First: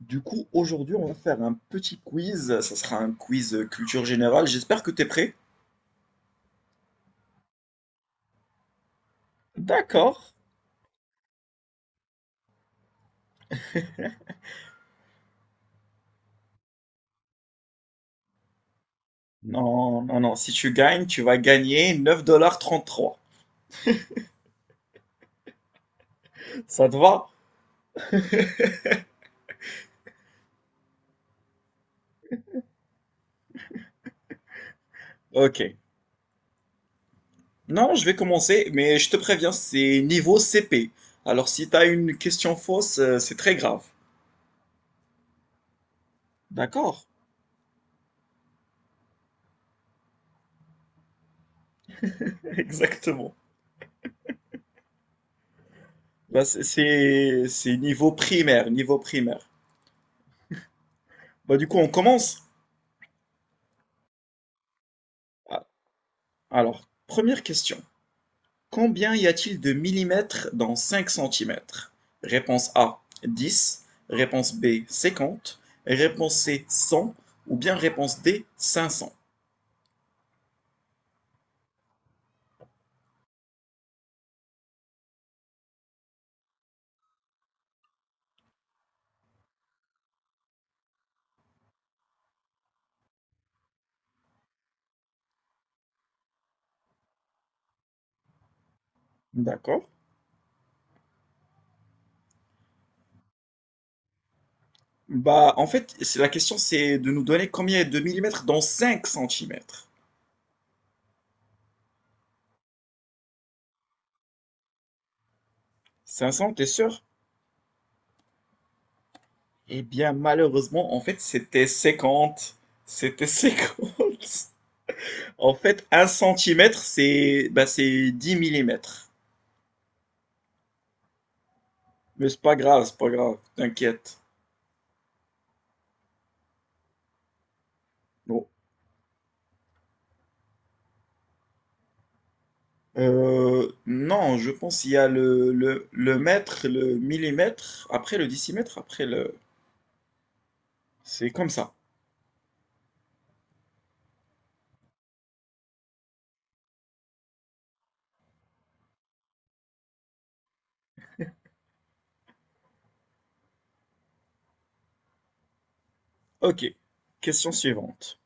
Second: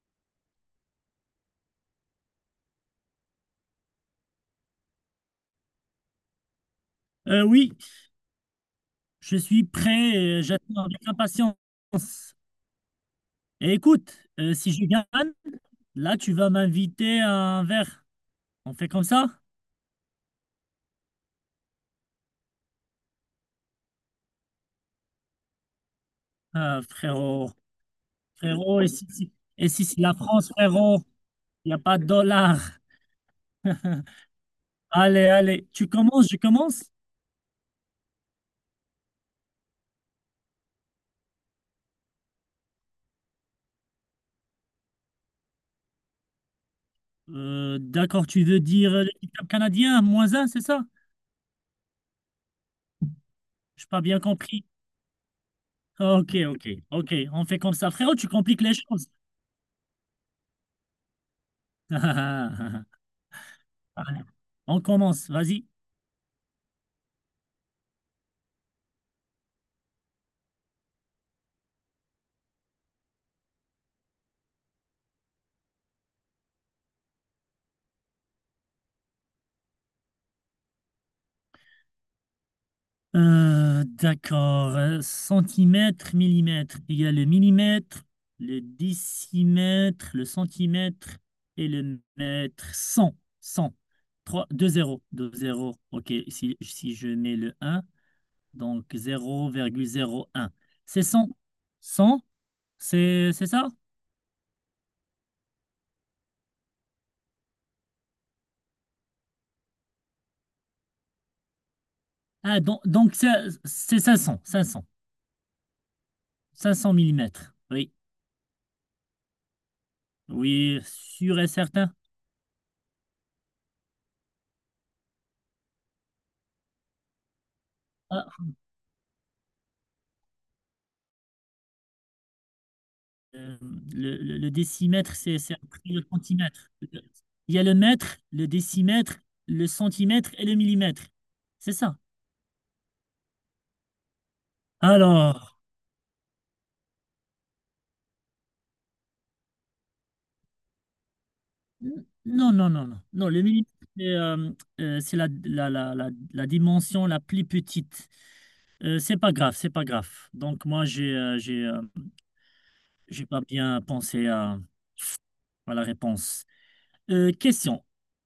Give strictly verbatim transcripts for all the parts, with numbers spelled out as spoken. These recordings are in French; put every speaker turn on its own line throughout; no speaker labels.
Du coup, aujourd'hui, on va faire un petit quiz. Ça sera un quiz euh, culture générale. J'espère que tu es prêt.
Euh, oui, je suis
D'accord.
prêt, euh, j'attends avec impatience. Et écoute, euh, si je gagne, là tu vas m'inviter à un verre. On fait comme ça?
Non, non, non. Si tu gagnes, tu vas gagner neuf virgule trente-trois dollars.
Ah,
Ça te va?
frérot, frérot, et si, si- et si c'est la France, frérot, il n'y a pas de dollars. Allez, allez,
Ok.
tu commences, je commence.
Non, je vais commencer, mais je te préviens, c'est niveau C P. Alors, si tu as une question fausse, euh, c'est très grave. D'accord.
Euh, d'accord, tu veux dire euh, l'équipe canadien, moins un, c'est ça?
Exactement.
Je n'ai pas bien compris. Ok,
Bah, c'est
ok, ok, on
c'est-
fait comme
c'est
ça.
niveau
Frérot, tu compliques
primaire,
les
niveau
choses.
primaire. Bah, du coup, on commence.
Allez, on commence,
Ah,
vas-y.
alors, première question. Combien y a-t-il de millimètres dans cinq centimètres? Réponse A dix. Réponse B cinquante. Réponse C cent. Ou bien réponse D cinq cents.
Euh, d'accord. Euh, Centimètre, millimètre. Il y a le millimètre, le décimètre, le centimètre et le mètre. Cent, cent. Trois, deux zéro, deux zéro. OK, si, si je mets le un, donc zéro zéro
D'accord.
virgule zéro un. C'est cent, cent. c'est c'est ça?
Bah en fait, c'est la question c'est de nous donner combien y de millimètres dans cinq centimètres.
Ah, donc, donc ça- c'est cinq cents,
cinq cents, t'es
cinq 500
sûr?
millimètres. Oui,
Eh bien
oui,
malheureusement, en fait,
sûr et
c'était
certain.
cinquante. C'était cinquante. En fait, un centimètre, c'est bah, c'est
Ah,
dix millimètres. Mais c'est pas grave, c'est pas grave,
euh, le,
t'inquiète.
le- le décimètre, c'est c'est après le centimètre. Il y a le mètre,
Bon,
le décimètre, le centimètre et le millimètre. C'est ça.
Euh, non, je pense qu'il y a le,
Alors,
le, le mètre, le millimètre, après le décimètre, après le... C'est comme ça.
n- non, non, non, non. Non, le millimètre, c'est euh, euh, c'est la, la, la, la, la dimension la plus petite. Euh, c'est pas grave, c'est pas grave. Donc, moi, j'ai euh, j'ai euh, j'ai pas bien pensé à, à la réponse.
Ok.
Euh,
Question
question.
suivante.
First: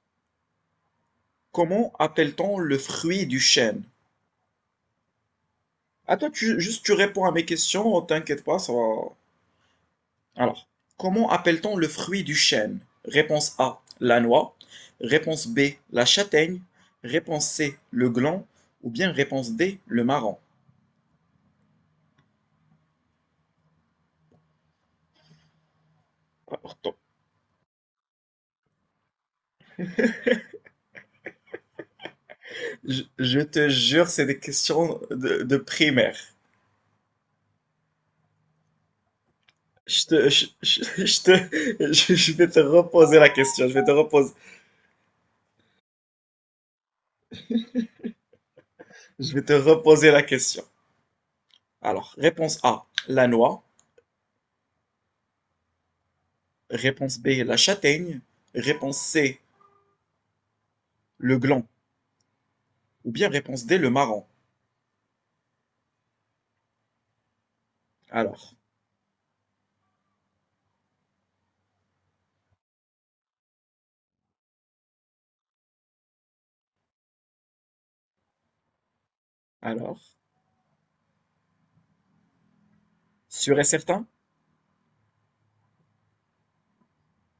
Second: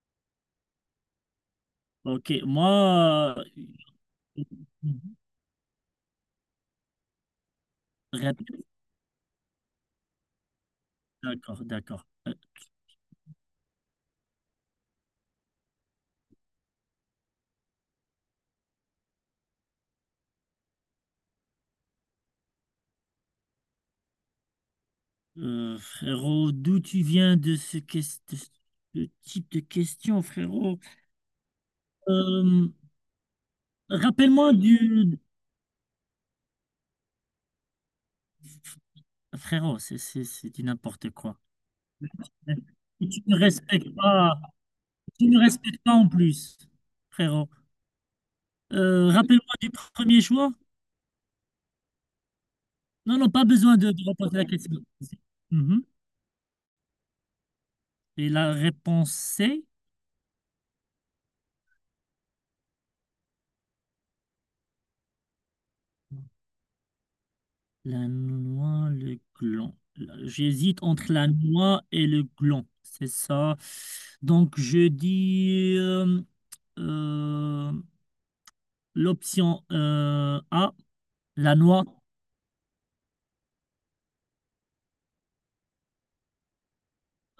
Comment
Ok,
appelle-t-on le fruit du
moi,
chêne?
euh,
Attends, tu, juste tu réponds à mes questions, t'inquiète
répète.
pas, ça va... Alors, comment
D'accord,
appelle-t-on le
d'accord.
fruit du
Euh,
chêne? Réponse A, la noix. Réponse B, la châtaigne. Réponse C, le gland. Ou bien réponse D, le marron.
Euh, frérot, d'où tu viens de ce, ques- de ce type de question, frérot? Euh,
Je, je te jure, c'est des
Rappelle-moi
questions
du...
de, de primaire.
Frérot, c'est
Je te,
c'est-
je,
c'est du
je,
n'importe
je te,
quoi.
je, je vais te
Et
reposer
tu
la
ne
question. Je vais te
respectes
reposer,
pas, tu ne respectes pas en plus, frérot. Euh,
je vais te
rappelle-moi du
reposer la
premier choix.
question. Alors, réponse A,
Non,
la
non, pas
noix.
besoin de, de reposer la question. Mhm.
Réponse B, la châtaigne.
Et la
Réponse
réponse
C,
C?
le gland. Ou bien réponse D, le marron.
La
Alors,
noix, le gland. Là, j'hésite entre la noix et le gland. C'est ça. Donc, je dis euh, euh, l'option
alors,
euh, A, la noix.
sûr et certain,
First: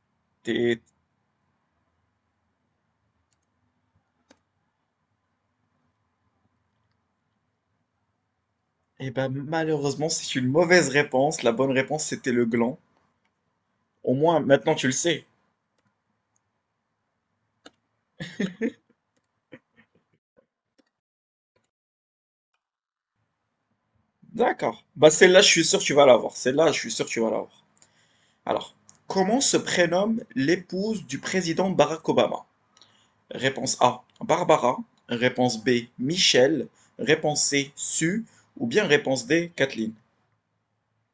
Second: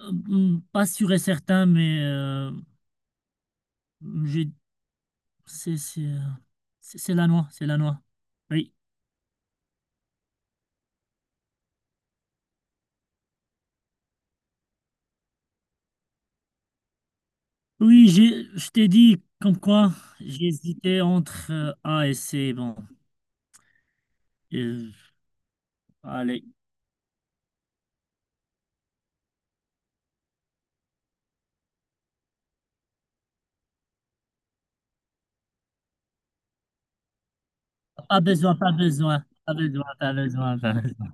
Euh, hmm,
t'es,
pas sûr et certain, mais euh, je- c'est c'est, euh, c'est- c'est la noix. C'est la noix. Oui.
eh ben, malheureusement, c'est une mauvaise réponse. La bonne réponse, c'était le gland. Au moins, maintenant, tu le sais.
Oui, j'ai- je t'ai dit comme quoi j'hésitais entre euh, A et C. Bon,
D'accord.
Euh,
Bah, celle-là, je suis sûr que tu vas l'avoir.
allez,
Celle-là, je suis sûr que tu vas l'avoir. Alors, comment se prénomme l'épouse du président Barack Obama? Réponse A, Barbara. Réponse B, Michelle. Réponse C,
pas
Sue.
besoin,
Ou
pas
bien
besoin,
réponse D,
pas besoin,
Kathleen.
pas besoin, pas besoin.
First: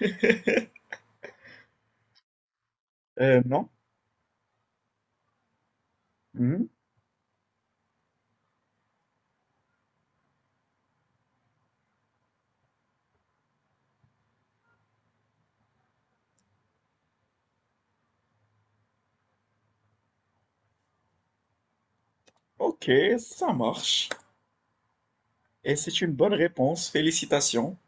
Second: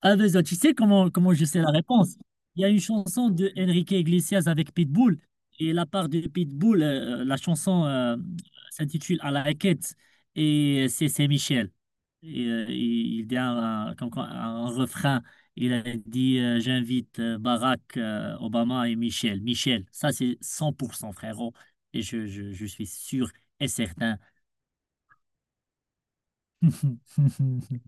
Ah, ben ça, tu sais comment, comment je sais la réponse. Il y a une chanson
Euh,
de
non.
Enrique Iglesias avec Pitbull. Et la part de
Mhm.
Pitbull, euh, la chanson euh, s'intitule À la quête. Et c'est c'est Michel. Et, euh, il il dit un, un- comme quoi, un refrain. Il a dit euh, j'invite euh, Barack euh, Obama et Michel. Michel, ça c'est cent pour cent frérot. Et je, je, je suis
Ok,
sûr
ça
et
marche.
certain.
Et c'est une bonne réponse. Félicitations.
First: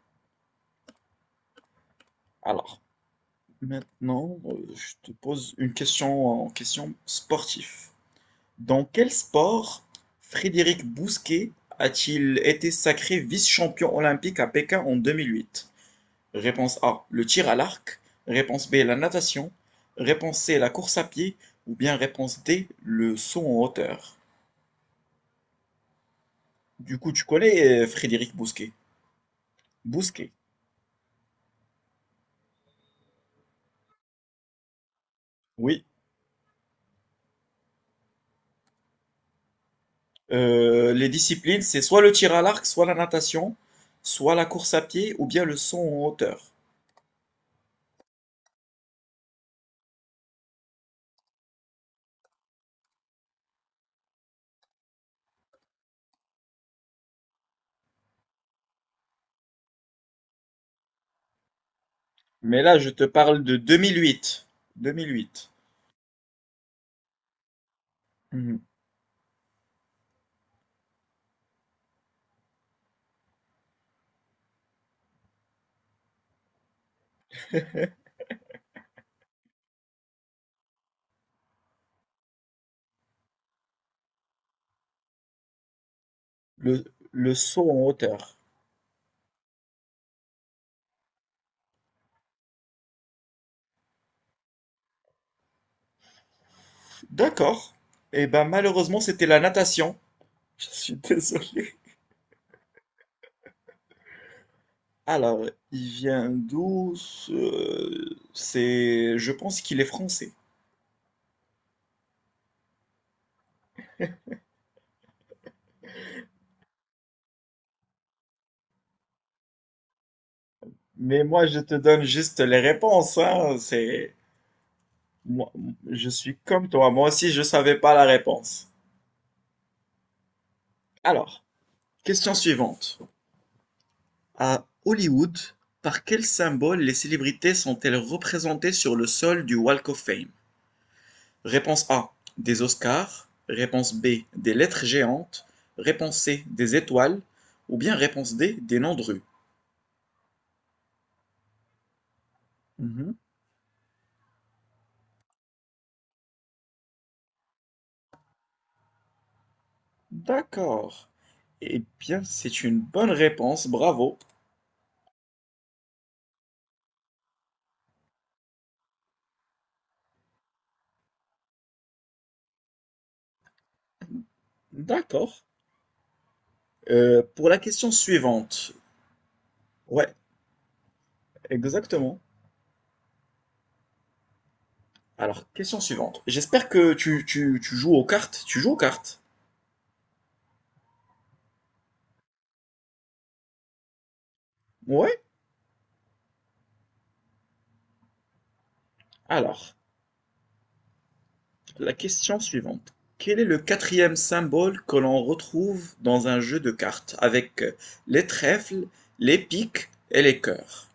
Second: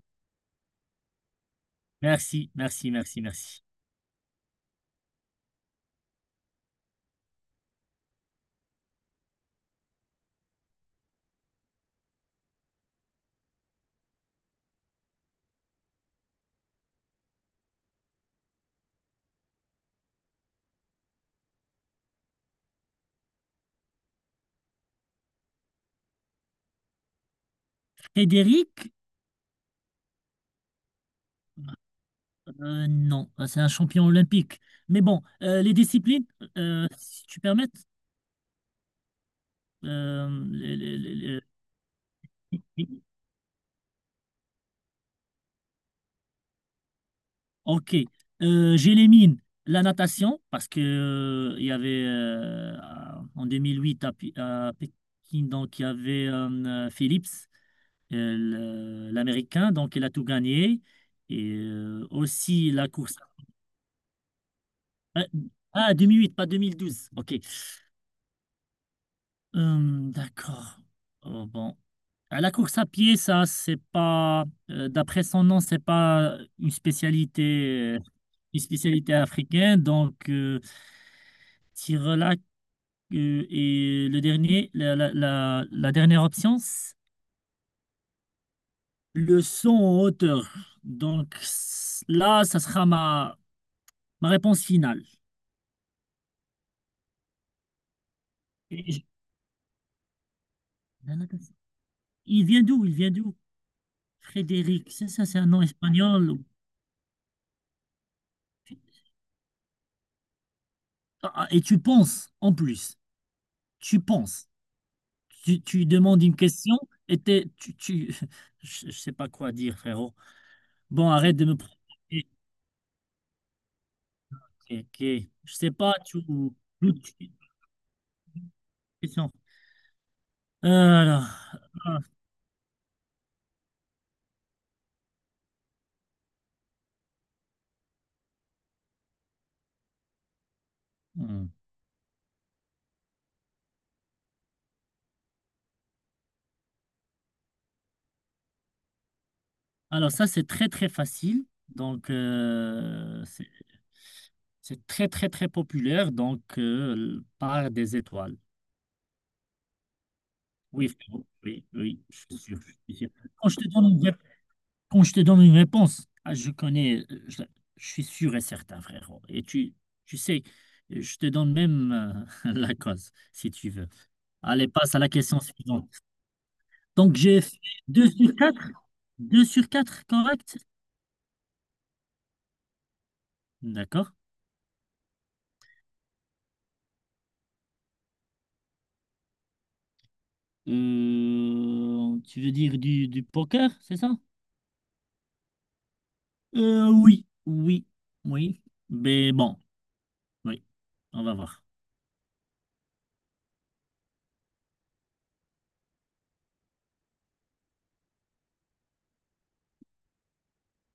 Merci,
Alors,
merci, merci, merci.
maintenant, euh, je te pose une question en question sportive. Dans quel sport Frédéric Bousquet a-t-il été sacré vice-champion olympique à Pékin en deux mille huit? Réponse A, le tir à l'arc. Réponse B, la natation. Réponse C, la course à pied. Ou bien réponse D, le saut en hauteur. Du coup, tu connais euh, Frédéric Bousquet.
Frédéric.
Bousquet.
Euh, non, euh, c'est un champion olympique. Mais bon, euh, les
Oui.
disciplines, euh, si tu permets. euh, les-
Euh,
les-
les
les-
disciplines, c'est soit le tir à l'arc, soit la
les-
natation, soit la course à pied, ou bien le saut en hauteur.
Ok. Euh, j'élimine la natation parce que euh, il y avait euh, en deux mille huit à, Pi- à Pékin, donc il y avait euh, Phillips, euh, le- l'Américain, donc il a tout gagné. Et euh,
Mais
aussi
là,
la
je te
course.
parle de deux mille huit.
Ah,
deux mille huit.
ah, deux mille huit, pas deux mille douze. Ok.
Mhm.
Hum, d'accord. Oh, bon. À la course à pied, ça, c'est pas, euh, d'après son nom, c'est pas une spécialité, euh, une spécialité africaine. Donc, euh, Tirelac euh, et le dernier, la, la, la, la dernière option,
Le,
c'est
le saut en hauteur.
le son en hauteur. Donc, c- là, ça sera ma, ma réponse finale.
D'accord. Eh ben,
Et
malheureusement,
je-
c'était la natation. Je suis
la natation.
désolé.
Il vient d'où? Il vient d'où? Frédéric, c'est ça, c'est
Alors,
un nom
il vient
espagnol. ou-
d'où ce c'est je pense qu'il est français.
Ah, ah, et tu penses, en plus. Tu penses, tu, tu demandes une question et t'es- tu, tu- je, je sais pas quoi dire, frérot. Bon,
Mais
arrête de
moi,
me
je te donne
provoquer.
juste les réponses, hein. C'est
Ok, ok.
moi,
Je sais pas,
je
tu,
suis comme toi.
tu-
Moi aussi, je savais pas la réponse.
question. Euh, alors,
Alors,
ah,
question suivante. À Hollywood, par quel symbole les célébrités sont-elles représentées sur le sol du Walk of Fame?
hmm.
Réponse A, des Oscars. Réponse B, des lettres géantes. Réponse C, des étoiles. Ou bien réponse D, des noms de rue.
Alors ça c'est très très facile, donc euh, c'est c'est très très très populaire, donc euh, par des étoiles. Oui,
D'accord.
frérot, oui,
Eh
oui, je
bien,
suis sûr,
c'est
je
une
suis sûr.
bonne
Quand je
réponse,
te donne
bravo.
une Quand je te donne une réponse, ah, je connais, euh, je, je suis sûr et certain, frérot. Et tu, tu sais, je te donne même euh, la cause, si tu veux. Allez, passe à la
D'accord.
question suivante. Donc,
Euh,
j'ai
pour la
fait
question
deux sur quatre,
suivante.
deux sur quatre
Ouais,
correct?
exactement.
D'accord.
Alors, question suivante. J'espère que tu, tu, tu joues aux cartes. Tu joues aux cartes?
Euh, tu veux dire du, du poker, c'est ça?
Ouais.
Euh, oui, oui, oui. Mais bon,
Alors,
oui, on va voir.
la question suivante. Quel est le quatrième symbole que l'on retrouve dans un jeu de cartes avec euh, les trèfles, les piques et les cœurs?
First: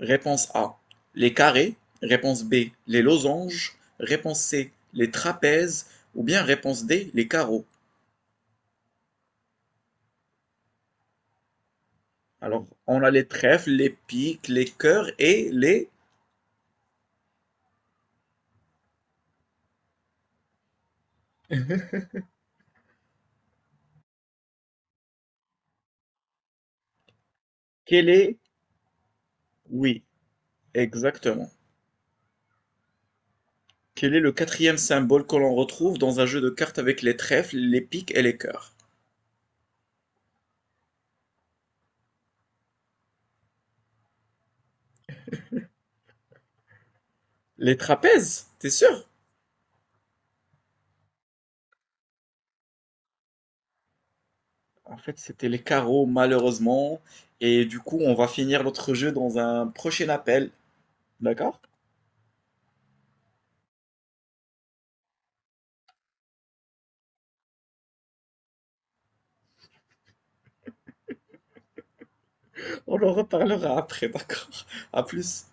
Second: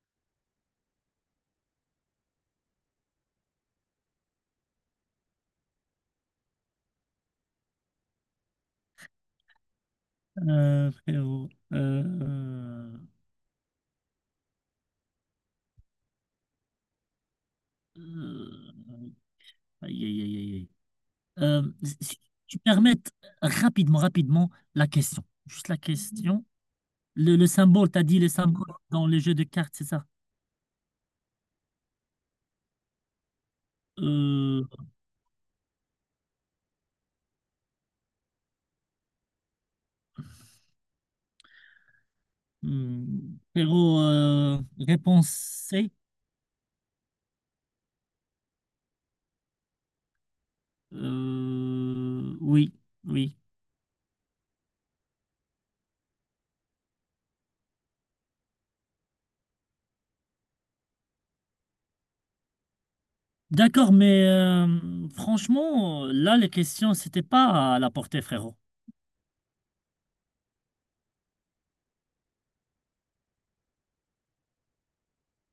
Réponse A: les carrés, réponse B: les losanges, réponse C: les trapèzes ou bien réponse D: les carreaux.
Euh, frérot,
Alors,
euh,
on a les trèfles, les piques, les cœurs et les...
euh, aïe, aïe, aïe, aïe, aïe. Euh, Si tu permettes rapidement, rapidement la question. Juste la question. Le, le symbole, t'as
Quel
dit les
est...
symboles dans les jeux de cartes, c'est
Oui,
ça?
exactement. Quel est le
Euh,
quatrième symbole que l'on retrouve dans un jeu de cartes avec les trèfles, les piques et les cœurs?
hmm, Pero, euh, réponse C.
Les trapèzes, t'es sûr?
Euh, oui, oui.
En fait, c'était les carreaux, malheureusement. Et du coup, on va finir notre jeu dans un prochain appel. D'accord?
D'accord, mais euh, franchement, là, les questions, c'était pas à la portée, frérot.
On en reparlera après, d'accord? À plus.